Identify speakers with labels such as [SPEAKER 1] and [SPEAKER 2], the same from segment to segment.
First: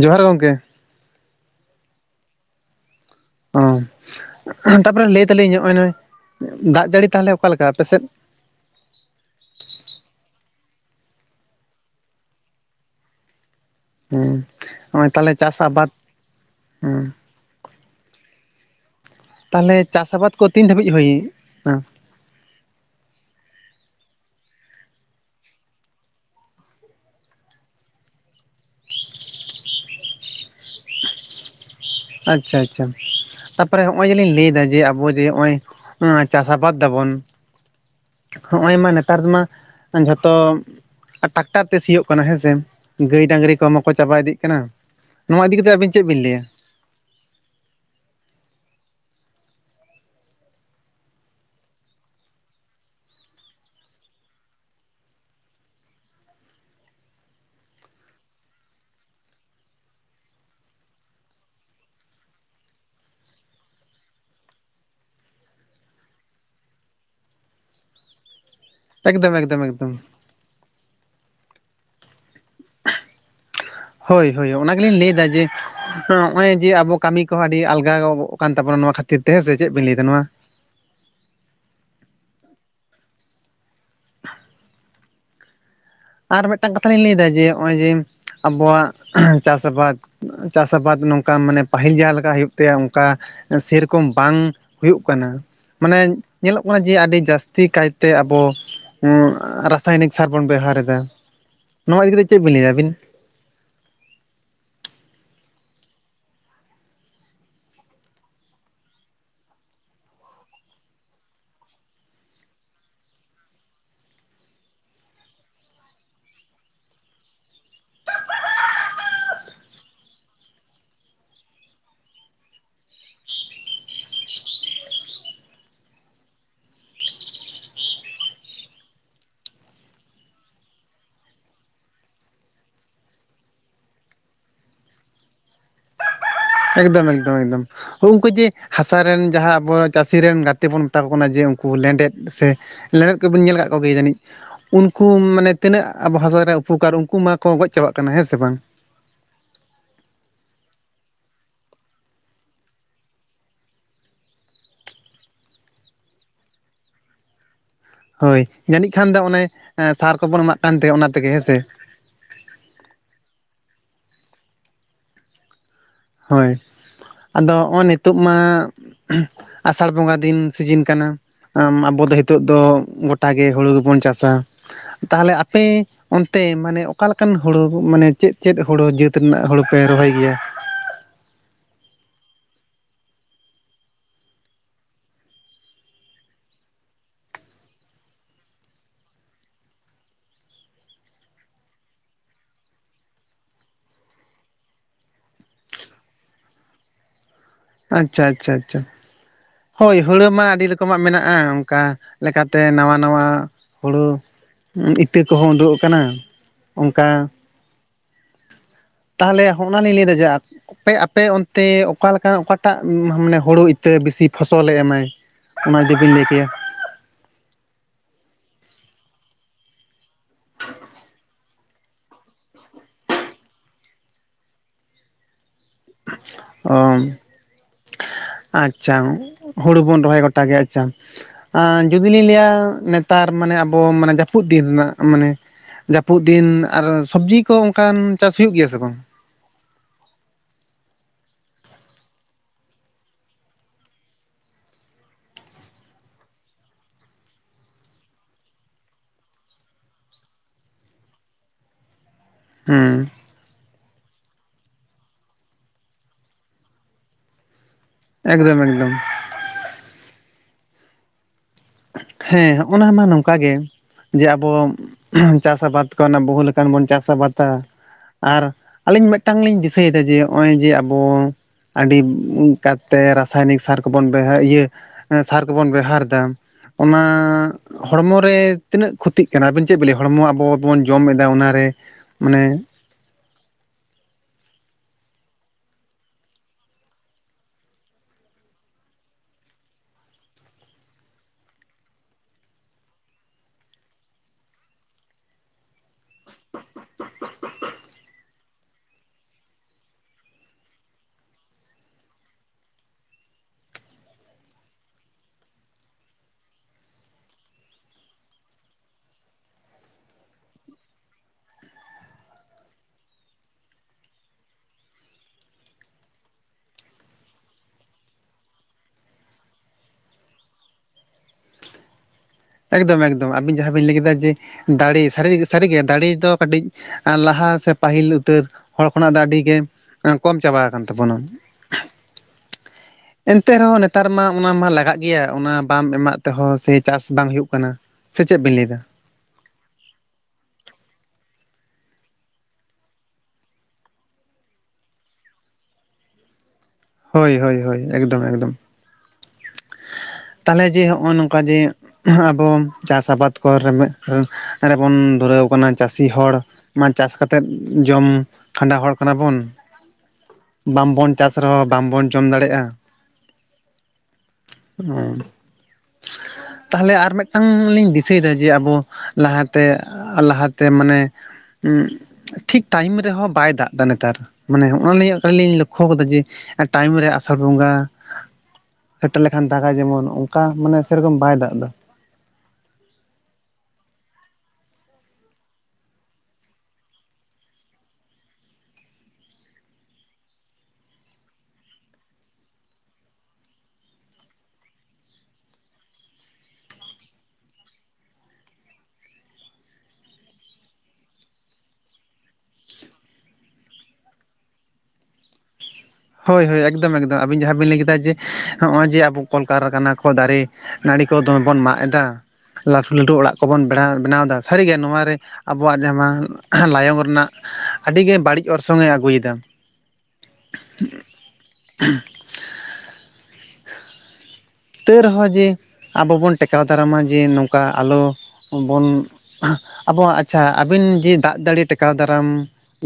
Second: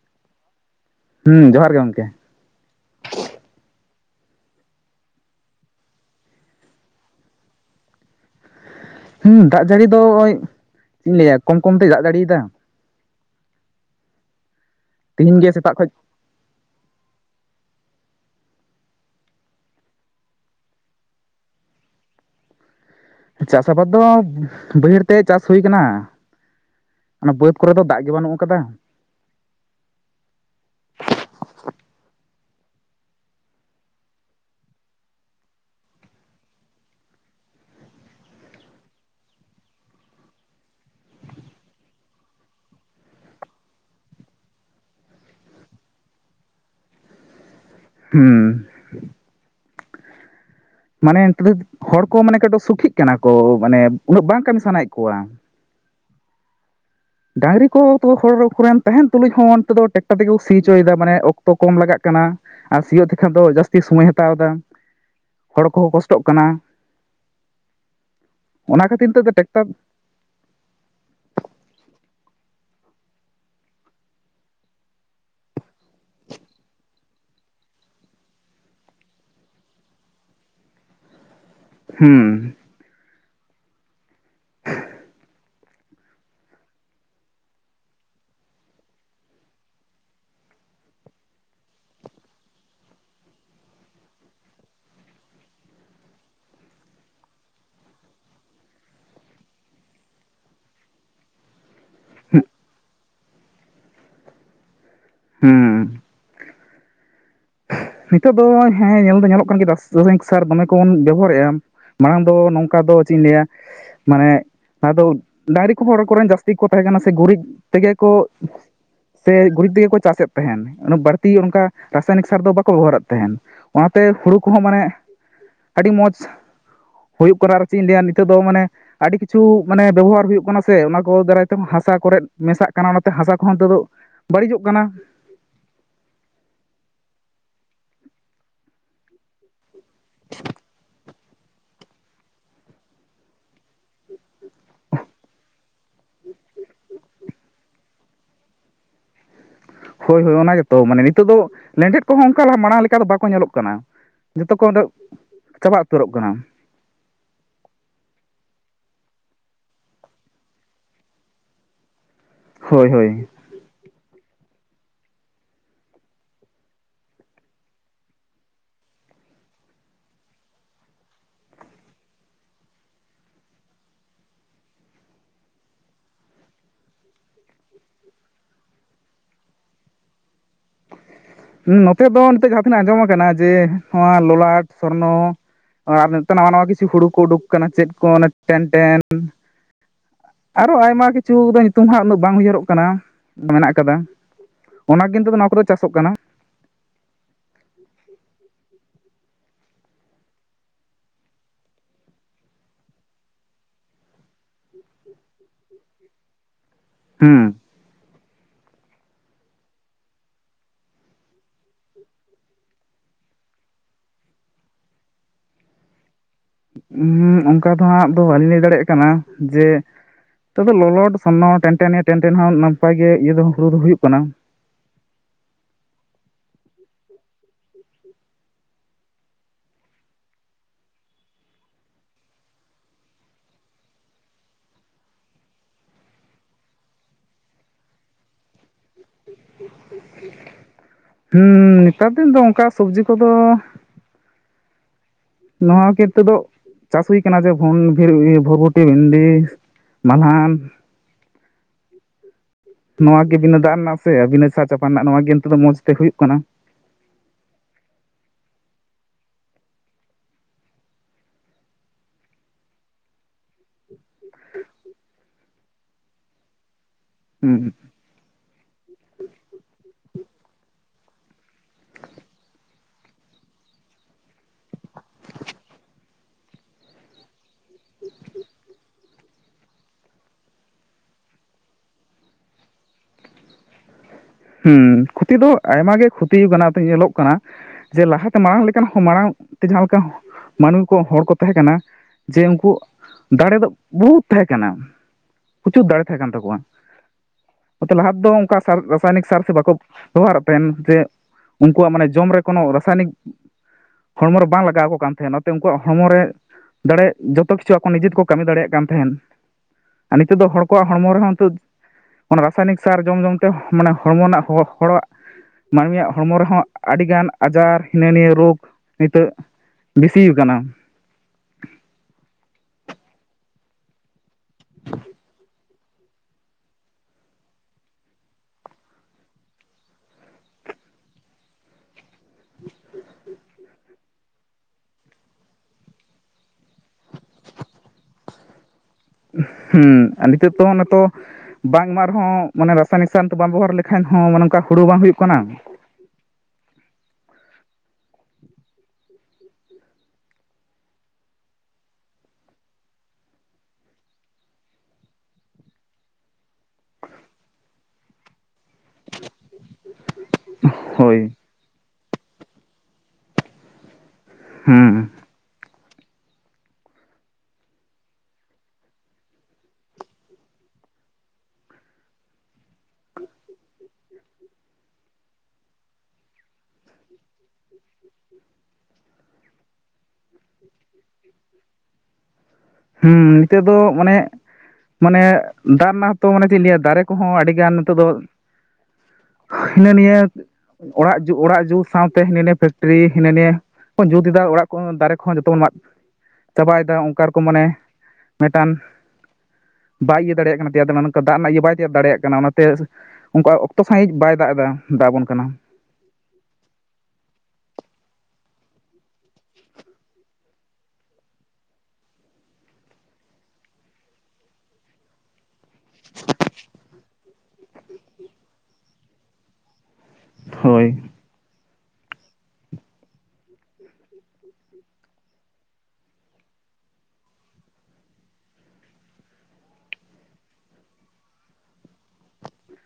[SPEAKER 1] ᱡᱚᱦᱟᱨ ᱜᱚᱝᱠᱮ᱾
[SPEAKER 2] ᱦᱩᱸ ᱡᱚᱦᱟᱨ ᱜᱮ ᱜᱚᱝᱠᱮ᱾
[SPEAKER 1] ᱚ ᱛᱟᱯᱚᱨᱮ ᱞᱟᱹᱭ ᱫᱟᱞᱤᱧ ᱚᱜ-ᱱᱚᱭ ᱫᱟᱜ ᱡᱟᱹᱲᱤ ᱛᱟᱦᱚᱞᱮ ᱚᱠᱟ ᱞᱮᱠᱟ ᱟᱯᱮ ᱥᱮᱫ?
[SPEAKER 2] ᱦᱩᱸ ᱫᱟᱜ ᱡᱟᱹᱲᱤ ᱫᱚ ᱚᱜ-ᱚᱭ ᱪᱮᱫ ᱤᱧ ᱞᱟᱹᱭᱟ ᱠᱚᱢ ᱠᱚᱢ ᱛᱮᱭ ᱫᱟᱜ ᱡᱟᱲᱤᱭᱮᱫᱟ᱾
[SPEAKER 1] ᱦᱮᱸ ᱦᱚᱜ-ᱚᱭ ᱛᱟᱦᱞᱮ
[SPEAKER 2] ᱛᱤᱦᱤᱧ ᱜᱮ
[SPEAKER 1] ᱪᱟᱥ
[SPEAKER 2] ᱥᱮᱛᱟᱜ
[SPEAKER 1] ᱟᱵᱟᱫᱽ
[SPEAKER 2] ᱠᱷᱚᱡ
[SPEAKER 1] ᱦᱮᱸ ᱛᱟᱦᱞᱮ ᱪᱟᱥᱟ ᱵᱟᱫᱽ ᱠᱚ ᱛᱤᱱ ᱫᱷᱟᱹᱵᱤᱡ ᱦᱩᱭ ᱦᱮᱸ
[SPEAKER 2] ᱪᱟᱥ ᱟᱵᱟᱫᱽ ᱫᱚ ᱵᱟᱹᱭᱦᱟᱹᱲ ᱛᱮ ᱪᱟᱥ ᱦᱩᱭ ᱠᱟᱱᱟ᱾ ᱚᱱᱟ ᱵᱟᱹᱫᱽ ᱠᱚᱨᱮ ᱫᱚ ᱫᱟᱜ ᱜᱮ ᱵᱟᱹᱱᱩᱜ ᱟᱠᱟᱫᱟ᱾
[SPEAKER 1] ᱟᱪᱪᱷᱟ ᱟᱪᱪᱷᱟ ᱛᱟᱯᱚᱨᱮ ᱦᱚᱜ-ᱚᱭ ᱡᱮᱞᱤᱧ ᱞᱟᱹᱭ ᱫᱟ ᱡᱮ ᱟᱵᱚ ᱡᱮ ᱦᱚᱜ-ᱚᱭ ᱱᱚᱣᱟ ᱪᱟᱥ ᱟᱵᱟᱫᱽ ᱫᱟᱵᱚᱱ ᱦᱚᱜ-ᱚᱭ ᱢᱟ ᱱᱮᱛᱟᱨ ᱢᱟ ᱡᱷᱚᱛᱚ ᱴᱟᱠᱴᱟᱨ ᱛᱮ ᱥᱤᱭᱩᱜ ᱠᱟᱱᱟ ᱦᱮᱸᱥᱮ ᱜᱟᱹᱭ ᱰᱟᱹᱝᱨᱤ ᱠᱚᱢᱟ ᱠᱚ ᱪᱟᱵᱟ ᱤᱫᱤᱜ ᱠᱟᱱᱟ᱾ ᱱᱚᱣᱟ ᱤᱫᱤ ᱠᱟᱛᱮᱫ ᱟᱵᱤᱱ ᱪᱮᱫ ᱵᱤᱱ ᱞᱟᱹᱭᱟ?
[SPEAKER 2] ᱦᱩᱸ᱾ ᱢᱟᱱᱮ ᱱᱤᱛ ᱦᱚᱲ ᱠᱚ ᱢᱟᱱᱮ ᱠᱚ ᱥᱩᱠᱷᱤᱜ ᱠᱟᱱᱟ ᱠᱚ ᱢᱟᱱᱮ ᱩᱱᱟᱹᱜ ᱵᱟᱝ ᱠᱟᱹᱢᱤ ᱥᱟᱱᱟᱭᱮᱫ ᱠᱚᱣᱟ᱾ ᱰᱟᱹᱝᱨᱤ ᱠᱚ ᱛᱚ ᱦᱚᱲ ᱠᱚᱨᱮᱱ ᱛᱟᱦᱮᱱ ᱛᱩᱞᱩᱡ ᱦᱚᱸ ᱱᱚᱛᱮ ᱫᱚ ᱴᱮᱠᱴᱟᱨ ᱛᱮᱜᱮ ᱠᱚ ᱥᱤ ᱚᱪᱚᱭ ᱮᱫᱟ ᱢᱟᱱᱮ ᱚᱠᱛᱚ ᱠᱚᱢ ᱞᱟᱜᱟᱜ ᱠᱟᱱᱟ᱾ ᱟᱨ ᱥᱤᱭᱳᱜ ᱛᱮᱠᱷᱟᱱ ᱫᱚ ᱡᱟᱹᱥᱛᱤ ᱥᱚᱢᱚᱭ ᱦᱟᱛᱟᱣ ᱫᱟ ᱦᱚᱲ ᱠᱚᱦᱚᱸ ᱠᱚᱥᱴᱚᱜ ᱠᱟᱱᱟ᱾ ᱚᱱᱟ ᱠᱷᱟᱹᱛᱤᱨ ᱛᱮᱫᱚ
[SPEAKER 1] ᱮᱠᱫᱚᱢ
[SPEAKER 2] ᱴᱮᱠᱴᱟᱨ
[SPEAKER 1] ᱮᱠᱫᱚᱢ ᱮᱠᱫᱚᱢ᱾ ᱦᱳᱭ ᱦᱳᱭ ᱚᱱᱟ ᱜᱮᱞᱤᱧ ᱞᱟᱹᱭ ᱫᱟ ᱡᱮ ᱱᱚᱜ-ᱚᱭ ᱡᱮ ᱟᱵᱚ ᱠᱟᱹᱢᱤ ᱠᱚᱦᱚᱸ ᱟᱹᱰᱤ ᱟᱞᱜᱟ ᱜᱚᱜ ᱠᱟᱱ ᱛᱟᱵᱚᱱᱟ ᱱᱚᱣᱟ ᱠᱷᱟᱹᱛᱤᱨ ᱛᱮ ᱦᱮᱸ ᱥᱮ ᱪᱮᱫ ᱵᱤᱱ ᱞᱟᱹᱭ ᱮᱫᱟ ᱱᱚᱣᱟ?
[SPEAKER 2] ᱦᱩᱸ᱾ [unintelligible]
[SPEAKER 1] ᱟᱨ ᱢᱤᱫᱴᱟᱝ ᱠᱟᱛᱷᱟ ᱞᱤᱧ ᱞᱟᱹᱭ ᱮᱫᱟ ᱡᱮ ᱚᱜ-ᱚᱭ ᱡᱮ ᱟᱵᱚᱣᱟᱜ ᱪᱟᱥ ᱟᱵᱟᱫᱽ ᱪᱟᱥ ᱟᱵᱟᱫᱽ ᱱᱚᱝᱠᱟ ᱢᱟᱱᱮ ᱯᱟᱹᱦᱤᱞ ᱡᱟᱦᱟᱸ ᱞᱮᱠᱟ ᱦᱩᱭᱩᱜ ᱛᱟᱦᱮᱭᱟ ᱚᱱᱠᱟ ᱥᱮᱨᱚᱠᱚᱢ ᱵᱟᱝ ᱦᱩᱭᱩᱜ ᱠᱟᱱᱟ᱾ ᱢᱟᱱᱮ ᱧᱮᱞᱚᱜ ᱠᱟᱱᱟ ᱡᱮ ᱟᱹᱰᱤ ᱡᱟᱹᱥᱛᱤ ᱠᱟᱭᱛᱮ ᱟᱵᱚ [unintelligible] ᱨᱟᱥᱟᱭᱱᱤᱠ ᱥᱟᱨ ᱵᱚᱱ ᱵᱮᱣᱦᱟᱨ ᱮᱫᱟ ᱱᱚᱣᱟ ᱤᱫᱤ ᱠᱟᱛᱮ ᱪᱮᱫ ᱵᱤᱱ ᱞᱟᱹᱭᱟ ᱟᱹᱵᱤᱱ?
[SPEAKER 2] ᱦᱩᱸ᱾ ᱱᱤᱛᱚᱜ ᱫᱚ ᱦᱮᱸ ᱧᱮᱞ ᱫᱚ ᱧᱮᱞᱚᱜ ᱠᱟᱱ ᱨᱟᱥᱟᱭᱱᱤᱠ ᱥᱟᱨ ᱫᱚᱢᱮ ᱠᱚᱱ ᱵᱮᱵᱚᱦᱟᱨᱮᱫ-ᱟ᱾ ᱢᱟᱲᱟᱝ ᱫᱚ ᱱᱚᱝᱠᱟ ᱫᱚ ᱪᱮᱫ ᱤᱧ ᱞᱟᱹᱭᱟ ᱢᱟᱱᱮᱼᱼ ᱟᱫᱚ ᱰᱟᱹᱝᱨᱤ ᱠᱚ ᱦᱚᱲ ᱠᱚᱨᱮᱱ ᱡᱟᱹᱥᱛᱤ ᱠᱚ ᱛᱟᱦᱮᱸ ᱠᱟᱱᱟ ᱥᱮ ᱜᱩᱨᱤᱡ ᱛᱮᱜᱮ ᱠᱚᱼᱼ ᱥᱮ ᱜᱩᱨᱤᱡ ᱛᱮᱜᱮ ᱠᱚ ᱪᱟᱥᱮᱫ ᱛᱟᱦᱮᱱ ᱩᱱᱟᱹᱜ ᱵᱟᱹᱲᱛᱤ ᱚᱱᱠᱟ ᱨᱟᱥᱟᱭᱱᱤᱠ ᱥᱟᱨ ᱫᱚ ᱵᱟᱼᱼ ᱠᱚ ᱵᱮᱵᱚᱦᱟᱨᱮᱫ ᱛᱟᱦᱮᱱ ᱚᱱᱟᱛᱮ ᱦᱩᱲᱩ ᱠᱚᱦᱚᱸ ᱢᱟᱱᱮ ᱟᱹᱰᱤ ᱢᱚᱸᱡᱽ ᱦᱩᱭᱩᱜ ᱠᱟᱱᱟ ᱟᱨ ᱪᱮᱫ ᱤᱧ ᱞᱟᱹᱭᱟ ᱱᱤᱛᱚᱜ ᱫᱚ ᱢᱟᱱᱮᱼᱼ ᱟᱹᱰᱤ ᱠᱤᱪᱷᱩ ᱢᱟᱱᱮ ᱵᱮᱵᱚᱦᱟᱨ ᱦᱩᱭᱩᱜ ᱠᱟᱱᱟ ᱥᱮ ᱚᱱᱟ ᱠᱚ ᱫᱟᱨᱟᱭ ᱛᱮᱦᱚᱸ ᱦᱟᱥᱟ ᱠᱚᱨᱮᱫ ᱢᱮᱥᱟᱜ ᱠᱟᱱᱟ ᱚᱱᱟᱛᱮ ᱦᱟᱥᱟ ᱠᱚᱦᱚᱸ ᱱᱤᱛᱚᱜ ᱫᱚ ᱵᱟᱹᱲᱤᱡᱚᱜ ᱠᱟᱱᱟ᱾
[SPEAKER 1] ᱮᱠᱫᱚᱢ ᱮᱠᱫᱚᱢ ᱮᱠᱫᱚᱢ ᱩᱱᱠᱩ ᱡᱮ ᱦᱟᱥᱟ ᱨᱮᱱ ᱡᱟᱦᱟᱸ ᱟᱵᱚ ᱪᱟᱹᱥᱤ ᱨᱮᱱ ᱜᱟᱛᱮ ᱵᱚᱱ ᱢᱮᱛᱟ ᱠᱚ ᱚᱱᱟ ᱡᱮ ᱩᱱᱠᱩ ᱞᱮᱸᱰᱮᱫ ᱥᱮ ᱞᱮᱸᱰᱮᱫ ᱠᱚᱵᱚᱱ ᱧᱮᱞ ᱟᱠᱟᱫ ᱠᱚ ᱜᱮᱭᱟ ᱡᱟᱹᱱᱤᱡ? ᱩᱱᱠᱩ ᱢᱟᱱᱮ ᱛᱤᱱᱟᱹᱜ ᱟᱵᱚ ᱦᱟᱥᱟ ᱨᱮᱱᱟᱜ ᱩᱯᱚᱠᱟᱨ ᱩᱱᱠᱩ ᱢᱟᱠᱚ ᱜᱚᱡ ᱪᱟᱵᱟᱜ ᱠᱟᱱᱟ ᱦᱮᱸ ᱥᱮ ᱵᱟᱝ?
[SPEAKER 2] ᱦᱳᱭ ᱦᱳᱭ ᱚᱱᱟ ᱜᱮᱛᱚ ᱢᱟᱱᱮ ᱱᱤᱛᱚᱜ ᱫᱚ ᱞᱮᱸᱰᱮᱫ ᱠᱚᱦᱚᱸ ᱚᱱᱠᱟ ᱢᱟᱲᱟᱝ ᱞᱮᱠᱟ ᱫᱚ ᱵᱟᱠᱚ ᱧᱮᱞᱚᱜ ᱠᱟᱱᱟ᱾ ᱡᱚᱛᱚ ᱠᱚ ᱚᱸᱰᱮ ᱪᱟᱵᱟ ᱩᱛᱟᱹᱨᱚᱜ ᱠᱟᱱᱟ᱾
[SPEAKER 1] ᱦᱳᱭ ᱡᱟᱹᱱᱤᱡ ᱠᱷᱟᱱ ᱫᱚ ᱚᱱᱮ ᱮᱹ ᱥᱟᱨ ᱠᱚᱵᱚᱱ ᱮᱢᱟᱜ ᱠᱟᱱ ᱛᱮ ᱚᱱᱟ ᱛᱮᱜᱮ ᱦᱮᱸᱥᱮ
[SPEAKER 2] ᱦᱳᱭ ᱦᱳᱭ
[SPEAKER 1] ᱦᱳᱭ ᱟᱫᱚ ᱦᱚᱸᱜ ᱱᱤᱛᱳᱜ ᱢᱟ᱾ ᱟᱥᱟᱲ ᱵᱚᱸᱜᱟ ᱫᱤᱱ ᱥᱤᱡᱤᱱ ᱠᱟᱱᱟ᱾ ᱟᱵᱚ ᱫᱚ ᱦᱮᱛᱳᱜ ᱫᱚ ᱜᱚᱴᱟ ᱜᱮ ᱦᱳᱲᱳ ᱜᱮᱵᱚᱱ ᱪᱟᱥᱟ ᱛᱟᱦᱞᱮ ᱟᱯᱮ ᱚᱱᱛᱮ ᱢᱟᱱᱮ ᱚᱠᱟᱞᱮᱠᱟᱱ ᱦᱳᱲᱳ ᱪᱮᱫ ᱪᱮᱫ ᱦᱳᱲᱳ ᱡᱟᱹᱛ ᱨᱮᱱᱟᱜ ᱦᱳᱲᱳ ᱯᱮ ᱨᱚᱦᱚᱭ ᱜᱮᱭᱟ?
[SPEAKER 2] ᱦᱮᱸ ᱱᱚᱛᱮ ᱫᱚ ᱱᱤᱛᱚᱜ ᱡᱟᱦᱟᱸ ᱛᱤᱱᱟᱹᱜ ᱟᱸᱡᱚᱢᱟ ᱟᱠᱟᱱᱟ ᱡᱮ ᱱᱚᱣᱟ ᱞᱚᱞᱟᱴ, ᱥᱚᱨᱱᱚ, ᱟᱨ ᱱᱮᱛᱟᱨ ᱱᱟᱣᱟ ᱱᱟᱣᱟ ᱠᱤᱪᱷᱩ ᱦᱩᱲᱩ ᱠᱚ ᱩᱰᱩᱠ ᱟᱠᱟᱱᱟ ᱪᱮᱫ ᱠᱚ ᱴᱮᱱ ᱴᱮᱱ᱾ ᱟᱨᱦᱚ ᱟᱭᱢᱟ ᱠᱤᱪᱷᱩ ᱫᱚ ᱧᱩᱛᱩᱢ ᱦᱟᱸᱜ ᱩᱱᱟᱹᱜ ᱵᱟᱝ ᱩᱭᱦᱟᱹᱨᱚᱜ ᱠᱟᱱᱟ ᱢᱮᱱᱟᱜ ᱠᱟᱫᱟ᱾ ᱚᱱᱟ ᱠᱤᱱ ᱛᱮᱫᱚ ᱱᱚᱣᱟ ᱠᱚᱫᱚ ᱪᱟᱥᱚᱜ ᱠᱟᱱᱟ᱾
[SPEAKER 1] ᱟᱪᱪᱷᱟ ᱟᱪᱪᱷᱟ ᱟᱪᱪᱷᱟ᱾ ᱦᱳᱭ ᱦᱩᱲᱳ ᱢᱟ ᱟᱹᱰᱤ ᱨᱚᱠᱚᱢᱟᱜ ᱢᱮᱱᱟᱜᱼᱟ ᱚᱱᱠᱟ ᱞᱮᱠᱟᱛᱮ ᱱᱟᱣᱟ ᱱᱟᱣᱟ᱾ ᱦᱳᱲᱳ ᱤᱛᱟᱹ ᱠᱚᱦᱚᱸ ᱩᱰᱳᱜ ᱠᱟᱱᱟ ᱚᱱᱠᱟ᱾
[SPEAKER 2] ᱦᱮᱸ
[SPEAKER 1] ᱛᱟᱦᱚᱞᱮ ᱦᱚᱸᱜᱱᱟ ᱞᱤᱧ ᱞᱟᱹᱭ ᱮᱫᱟ ᱡᱟᱠ ᱯᱮ ᱟᱯᱮ ᱚᱱᱛᱮ ᱚᱠᱟᱠᱟᱱ ᱚᱠᱟᱴᱟᱜ ᱢᱟᱱᱮ ᱦᱳᱲᱳ ᱤᱛᱟᱹ ᱵᱮᱥᱤ ᱯᱷᱚᱥᱚᱞᱮ ᱮᱢᱟᱭ? ᱚᱱᱟ ᱫᱚ ᱵᱟᱝ ᱞᱟᱹᱭ ᱠᱮᱭᱟ᱾
[SPEAKER 2] ᱚᱱᱠᱟ ᱫᱚ ᱦᱟᱸᱜ ᱫᱚ ᱵᱟᱹᱞᱤᱧ ᱞᱟᱹᱭ ᱫᱟᱲᱮᱭᱟᱜ ᱠᱟᱱᱟ ᱡᱮ ᱛᱚ ᱞᱚᱞᱚᱴ ᱥᱚᱱᱱᱚ ᱴᱮᱱᱴ ᱱᱤᱭᱟᱹ ᱴᱮᱱᱴᱮᱱ ᱦᱚᱸ ᱱᱟᱯᱟᱭ ᱜᱮ ᱤᱭᱟᱹ ᱫᱚ ᱦᱩᱲᱩ ᱫᱚ ᱦᱩᱭᱩᱜ ᱠᱟᱱᱟ᱾
[SPEAKER 1] ᱚ ᱟᱪᱪᱷᱟ ᱦᱩᱲᱩ ᱵᱚᱱ ᱨᱚᱦᱚᱭ ᱜᱚᱴᱟ ᱜᱮ ᱟᱪᱪᱷᱟ᱾ ᱡᱩᱫᱤ ᱞᱤᱧ ᱞᱟᱹᱭᱟ ᱱᱮᱛᱟᱨ ᱢᱟᱱᱮ ᱟᱵᱚ ᱢᱟᱱᱮ ᱡᱟᱹᱯᱩᱫ ᱫᱤᱱ ᱨᱮᱱᱟᱜ ᱢᱟᱱᱮ᱾ ᱡᱟᱹᱯᱩᱫ ᱫᱤᱱ ᱟᱨ ᱥᱚᱵᱽᱡᱤ ᱠᱚ ᱚᱱᱠᱟᱱ ᱪᱟᱥ ᱦᱩᱭᱩᱜ ᱜᱮᱭᱟ ᱥᱮ ᱵᱟᱝ?
[SPEAKER 2] [inaudible] ᱦᱮᱸ ᱱᱮᱛᱟᱨ ᱫᱤᱱ ᱫᱚ ᱚᱱᱠᱟ ᱥᱚᱵᱡᱤ ᱠᱚᱫᱚ [unintelligible] ᱪᱟᱥ ᱦᱩᱭ ᱠᱟᱱᱟ ᱡᱮ ᱵᱷ ᱵᱷᱚᱨᱵᱷᱴᱤ, ᱵᱷᱤᱱᱰᱤ, ᱢᱟᱞᱦᱟᱱ,
[SPEAKER 1] ᱦᱮᱸ
[SPEAKER 2] ᱱᱚᱣᱟ ᱜᱮ ᱵᱤᱱᱟᱹ ᱫᱟᱜ ᱮᱢᱟᱜ ᱟᱥᱮ ᱵᱤᱱᱟᱹ ᱥᱟ ᱪᱟᱯᱟᱱ ᱨᱮᱱᱟᱜ ᱱᱚᱣᱟ ᱜᱮ ᱱᱤᱛᱳᱜ ᱫᱚ ᱢᱚᱸᱡᱽ ᱛᱮ ᱦᱩᱭᱩᱜ ᱠᱟᱱᱟ᱾
[SPEAKER 1] ᱮᱠᱫᱚᱢ ᱮᱠᱫᱚᱢ᱾ ᱦᱮᱸ ᱦᱚᱜ ᱱᱟ ᱢᱟ ᱱᱚᱝᱠᱟ ᱜᱮ ᱡᱮ ᱟᱵᱚ ᱪᱟᱥ ᱟᱵᱟᱫ ᱠᱚ ᱵᱚᱦᱩ ᱞᱮ ᱵᱚᱱ ᱪᱟᱥ ᱟᱵᱟᱫᱟ
[SPEAKER 2] ᱦᱩᱸ
[SPEAKER 1] ᱟᱨ ᱟᱹᱞᱤᱧ ᱢᱤᱫᱴᱟᱝ ᱞᱤᱧ ᱫᱤᱥᱟᱹᱭᱮᱫᱟ ᱡᱮ ᱱᱚᱜᱼᱚᱭ ᱡᱮ ᱟᱵᱚ᱾ ᱟᱹᱰᱤ ᱠᱟᱛᱮ ᱨᱟᱥᱟᱭᱱᱤᱠ ᱥᱟᱨ ᱠᱚᱵᱚᱱ ᱵᱮ ᱤᱭᱟᱹ ᱥᱟᱨ ᱠᱚᱵᱚᱱ ᱵᱮᱣᱦᱟᱨ ᱮᱫᱟ᱾ ᱚᱱᱟ ᱦᱚᱲᱢᱚ ᱨᱮ ᱛᱤᱱᱟᱹᱜ ᱠᱷᱚᱛᱤᱜ ᱠᱟᱱᱟ ᱟᱵᱤᱱ ᱪᱮᱫ ᱵᱤ ᱞᱟᱸᱭ ᱦᱚᱲᱢᱚ ᱟᱵᱚ ᱵᱚᱱ ᱡᱚᱢᱮᱫᱟ ᱚᱱᱟᱨᱮ ᱢᱟᱱᱮ
[SPEAKER 2] ᱦᱩᱸ ᱠᱷᱚᱛᱤ ᱫᱚ ᱟᱭᱢᱟ ᱜᱮ ᱠᱷᱚᱛᱤ ᱠᱟᱱᱟ ᱧᱮᱞᱚᱜ ᱠᱟᱱᱟ᱾ ᱡᱮ ᱞᱟᱦᱟᱛᱮ ᱢᱟᱲᱟᱝ ᱞᱮᱠᱟᱱ ᱠᱚ ᱢᱟᱲᱟᱝ ᱛᱮ ᱡᱟᱦᱟᱸ ᱞᱮᱠᱟ ᱢᱟᱱᱢᱤ ᱠᱚ ᱦᱚᱲ ᱠᱚ ᱛᱟᱦᱮᱸ ᱠᱟᱱᱟ᱾ ᱡᱮ ᱩᱱᱠᱩ ᱫᱟᱲᱮ ᱫᱚ ᱵᱩᱦᱩᱛ ᱛᱟᱦᱮᱸ ᱠᱟᱱᱟ᱾ ᱩᱪᱩᱨ ᱫᱟᱲᱮ ᱛᱟᱦᱮᱸ ᱠᱟᱱ ᱛᱟᱠᱚᱣᱟ ᱱᱚᱛᱮ ᱞᱟᱦᱟ ᱛᱮᱫᱚ ᱚᱱᱠᱟ ᱥᱟᱨ ᱨᱟᱥᱟᱭᱱᱤᱠ ᱥᱟᱨ ᱥᱮ ᱵᱟᱠᱚ ᱵᱮᱵᱚᱦᱟᱨᱮᱫ ᱛᱟᱦᱮᱱ ᱡᱮ ᱩᱱᱠᱩᱣᱟᱜ ᱢᱟᱱᱮ ᱡᱚᱢ ᱨᱮ ᱠᱳᱱᱳ ᱨᱟᱥᱟᱭᱱᱤᱠ ᱦᱚᱲᱢᱚ ᱨᱮ ᱵᱟᱝ ᱞᱟᱜᱟᱣ ᱟᱠᱚ ᱠᱟᱱ ᱛᱟᱦᱮ ᱱᱚᱛᱮ ᱩᱱᱠᱩᱣᱟᱜ ᱦᱚᱲᱢᱚ ᱨᱮ᱾ ᱫᱟᱲᱮ ᱡᱚᱛᱚ ᱠᱤᱪᱷᱩ ᱟᱠᱚ ᱱᱤᱡᱮ ᱛᱮ ᱠᱚ ᱠᱟᱹᱢᱤ ᱫᱟᱲᱮᱭᱟᱜ ᱠᱟᱱ ᱛᱟᱦᱮᱱ᱾ ᱟᱨ ᱱᱤᱛᱚᱜ ᱫᱚ ᱦᱚᱲ ᱠᱚᱣᱟᱜ ᱦᱚᱲᱢᱚ ᱨᱮᱦᱚᱸ ᱱᱤᱛᱚᱜ ᱚᱱᱟ ᱨᱟᱥᱟᱭᱚᱱᱤᱠ ᱥᱟᱨ ᱡᱚᱢ ᱡᱚᱢᱛᱮ ᱢᱟᱱᱮ ᱦᱚᱲᱢᱚ ᱨᱮᱱᱟᱜ ᱦᱚ ᱦᱚᱲᱟᱜ ᱢᱟᱱᱢᱤᱭᱟᱜ ᱦᱚᱲᱢᱚ ᱨᱮᱦᱚᱸ ᱟᱹᱰᱤᱜᱟᱱ ᱟᱡᱟᱨ ᱦᱤᱱᱟᱹ ᱱᱤᱭᱟᱹ ᱨᱳᱜᱽ ᱱᱤᱛᱚᱜ ᱵᱤᱥᱤᱣ ᱠᱟᱱᱟ᱾
[SPEAKER 1] ᱮᱠᱫᱚᱢ ᱮᱠᱫᱚᱢ ᱟᱵᱤᱱ ᱡᱟᱦᱟᱸ ᱵᱤᱱ ᱞᱟᱹᱭ ᱠᱮᱫᱟ ᱡᱮ ᱫᱟᱲᱮ ᱥᱟᱨᱤ ᱥᱟᱨᱤᱜᱮ ᱫᱟᱲᱮ ᱫᱚ ᱠᱟᱹᱴᱤᱡ ᱞᱟᱦᱟ ᱥᱮ ᱯᱟᱦᱤᱞ ᱩᱛᱟᱹᱨ, ᱦᱚᱲ ᱠᱷᱚᱱᱟᱜ ᱫᱚ ᱟᱹᱰᱤᱜᱮ, ᱠᱚᱢ ᱪᱟᱵᱟ ᱠᱟᱱ ᱛᱟᱵᱚᱱᱟ᱾ [unintelligible] ᱮᱱᱛᱮ ᱨᱮᱦᱚᱸ ᱱᱮᱛᱟᱨ ᱢᱟ ᱚᱱᱟ ᱢᱟ ᱞᱟᱜᱟᱜ ᱜᱮᱭᱟ ᱚᱱᱟ ᱵᱟᱢ ᱮᱢᱟᱜ ᱛᱮᱦᱚᱸ ᱥᱮ ᱪᱟᱥᱼᱼ ᱵᱟᱝ ᱦᱩᱭᱩᱜ ᱠᱟᱱᱟ᱾ ᱥᱮ ᱪᱮᱫ ᱵᱤᱱ ᱞᱮᱭ ᱫᱟ?
[SPEAKER 2] ᱦᱩᱸ ᱟᱨ ᱱᱤᱛᱚᱜ ᱫᱚ ᱚᱱᱮ ᱛᱚᱼᱼ ᱵᱟᱝ ᱮᱢᱟᱜ ᱨᱮᱦᱚᱸ ᱢᱟᱱᱮ ᱨᱟᱥᱟᱭᱚᱱᱤᱠ ᱥᱟᱱ ᱵᱟᱝ ᱵᱮᱵᱚᱦᱟᱨ ᱞᱮᱠᱷᱟᱱ ᱦᱚᱸᱮ ᱚᱱᱠᱟ ᱦᱳᱲᱳ ᱵᱟᱝ ᱦᱩᱭᱩᱜ ᱠᱟᱱᱟ᱾
[SPEAKER 1] ᱦᱳᱭ ᱦᱳᱭ ᱦᱳᱭ ᱮᱠᱫᱚᱢ ᱮᱠᱫᱚᱢ᱾ ᱛᱟᱦᱟᱞᱮ ᱡᱮ ᱦᱚᱜᱼᱚ ᱱᱚᱝᱠᱟ ᱡᱮᱼᱼ ᱟᱵᱚ ᱪᱟᱥ ᱟᱵᱟᱫ ᱠᱚᱨᱮ ᱵᱚ ᱨᱮᱵᱚᱱ ᱫᱷᱩᱨᱟᱹᱣ ᱠᱟᱱᱟ ᱪᱟᱥᱤ ᱦᱚᱲ᱾ ᱢᱟ ᱪᱟᱥ ᱠᱟᱛᱮᱜ ᱡᱚᱢ, ᱠᱷᱟᱸᱰᱟ ᱦᱚᱲ ᱠᱟᱱᱟ ᱵᱚᱱᱼᱼ ᱵᱟᱝ ᱵᱚᱱ ᱪᱟᱥ
[SPEAKER 2] ᱦᱳᱭ
[SPEAKER 1] ᱨᱮᱦᱚᱸ ᱵᱟᱝ ᱵᱚᱱ ᱡᱚᱢ ᱫᱟᱲᱮᱭᱟᱜᱼᱟ᱾
[SPEAKER 2] ᱦᱮᱸ
[SPEAKER 1] [unintelligible] ᱛᱟᱦᱟᱞᱮ ᱟᱨ ᱢᱮᱫᱴᱟᱝ ᱞᱤᱧ ᱫᱤᱥᱟᱹᱭ ᱫᱟ ᱡᱮ ᱟᱵᱚ ᱞᱟᱦᱟᱛᱮ ᱞᱟᱦᱟᱛᱮ ᱢᱟᱱᱮᱼᱼ ᱦᱩᱸ ᱴᱷᱤᱠ ᱴᱟᱭᱤᱢ ᱨᱮᱦᱚ ᱵᱟᱭ ᱫᱟᱜ ᱫᱟ ᱱᱮᱛᱟᱨ᱾ ᱢᱟᱱᱮ ᱦᱚᱜ-ᱚ ᱱᱤᱭᱟᱹ ᱞᱤᱧ ᱞᱚᱠᱠᱷᱚ ᱠᱟᱫᱟ ᱡᱮᱼᱼ ᱴᱟᱭᱤᱢ ᱨᱮ ᱟᱥᱟᱲ ᱵᱚᱸᱜᱟᱼᱼ ᱥᱮᱴᱮᱨ ᱞᱮᱠᱷᱟᱱ ᱫᱟᱜᱟᱭ ᱡᱮᱢᱚᱱ ᱚᱱᱠᱟ ᱢᱟᱱᱮ ᱥᱮᱨᱚᱠᱚᱢ ᱵᱟᱭ ᱫᱟᱜ ᱫᱟ᱾
[SPEAKER 2] ᱦᱮᱸ ᱱᱤᱛᱚᱜ ᱫᱚ ᱚᱱᱮᱼᱼ ᱢᱟᱱᱮ ᱫᱟᱜ ᱨᱮᱱᱟᱜ ᱦᱚᱸᱛᱚ ᱢᱟᱱᱮ ᱪᱮᱫ ᱤᱧ ᱞᱮᱭᱟ ᱫᱟᱨᱮ ᱠᱚᱦᱚᱸ ᱟᱹᱰᱤᱜᱟᱱ ᱱᱤᱛᱚᱜ ᱫᱚᱼᱼ ᱦᱤᱱᱟᱹ ᱱᱤᱭᱟᱹ, ᱚᱲᱟᱜ ᱚᱲᱟᱜ ᱡᱩᱜ ᱥᱟᱶᱛᱮ ᱦᱤᱱᱟᱹ ᱱᱤᱭᱟᱹ ᱯᱷᱮᱠᱴᱨᱤ ᱦᱤᱱᱟᱹ ᱱᱤᱭᱟᱹᱼᱼ ᱠᱚ ᱡᱩᱛ ᱫᱟ ᱚᱲᱟᱜ ᱠᱚ ᱫᱟᱨᱮ ᱠᱚᱦᱚᱸ ᱡᱚᱛᱚ ᱵᱚᱱ ᱢᱟᱜ ᱪᱟᱵᱟᱭ ᱫᱟ ᱚᱱᱠᱟᱼᱼ ᱠᱚᱢ ᱢᱟᱱᱮ ᱢᱮᱫᱴᱟᱝᱼᱼ ᱵᱟᱭ ᱤᱭᱟᱹ ᱫᱟᱲᱮᱭᱟᱜ ᱠᱟᱱᱟ ᱛᱮᱭᱟᱨᱱᱟ ᱱᱚᱝᱠᱟ ᱫᱟᱜ ᱨᱮᱭᱟᱜ ᱤᱭᱟᱹ ᱵᱟᱭ ᱛᱮᱭᱟᱨ ᱫᱟᱲᱮᱭᱟᱜ ᱠᱟᱱᱟ ᱚᱱᱟᱛᱮᱼᱼ ᱚᱱᱠᱟ ᱚᱠᱛᱚ ᱥᱟᱺᱦᱤᱡ ᱵᱟᱭ ᱫᱟᱜ ᱫᱟ, ᱫᱟᱜ ᱟᱵᱚᱱ ᱠᱟᱱᱟ᱾
[SPEAKER 1] ᱦᱳᱭ ᱦᱳᱭ ᱮᱠᱫᱚᱢ ᱮᱠᱫᱚᱢ ᱟᱵᱤᱱ ᱡᱟᱦᱟᱸ ᱵᱤᱱ ᱞᱮᱭ ᱠᱮᱫᱟ ᱡᱮ ᱱᱚᱜᱼᱚᱭ ᱡᱮ ᱟᱵᱚ ᱠᱚᱞᱠᱟᱨᱠᱟᱱᱟ ᱠᱚ ᱫᱟᱨᱮᱼᱼ ᱱᱟᱲᱤ ᱠᱚ ᱫᱚᱢᱮ ᱵᱚᱱ ᱢᱟᱜ ᱫᱟ‌‌, ᱞᱟᱹᱴᱩ ᱞᱟᱹᱴᱩ ᱚᱲᱟᱜ ᱠᱚᱵᱚᱱ ᱵᱮᱱᱟᱣ ᱫᱟ ᱥᱟᱹᱨᱤ ᱜᱮ ᱱᱚᱣᱟᱨᱮᱼᱼ ᱟᱵᱚᱣᱟᱜ ᱡᱟᱢᱟᱱ ᱞᱟᱭᱚᱝ ᱨᱮᱱᱟᱜ ᱟᱹᱰᱤᱜᱮ ᱵᱟᱹᱲᱤᱡ ᱚᱨᱥᱚᱝᱮ ᱟᱹᱜᱩᱭ ᱮᱫᱟ᱾
[SPEAKER 2] ᱦᱳᱭ
[SPEAKER 1] [unintelligible] ᱛᱟᱹᱣ ᱨᱮᱦᱚᱸ ᱡᱮ ᱟᱵᱚ ᱵᱚᱱ ᱴᱮᱠᱟᱣ ᱫᱟᱨᱟᱢᱟ ᱡᱮ ᱱᱚᱝᱠᱟ ᱟᱞᱚᱼᱼ ᱵᱚᱱ ᱟᱵᱚᱣᱟᱜ ᱟᱪᱪᱷᱟ ᱟᱵᱤᱱ ᱡᱮ ᱫᱟᱜ ᱫᱟᱲᱤ ᱴᱮᱼᱼ ᱠᱟᱣ ᱫᱟᱨᱟᱢ,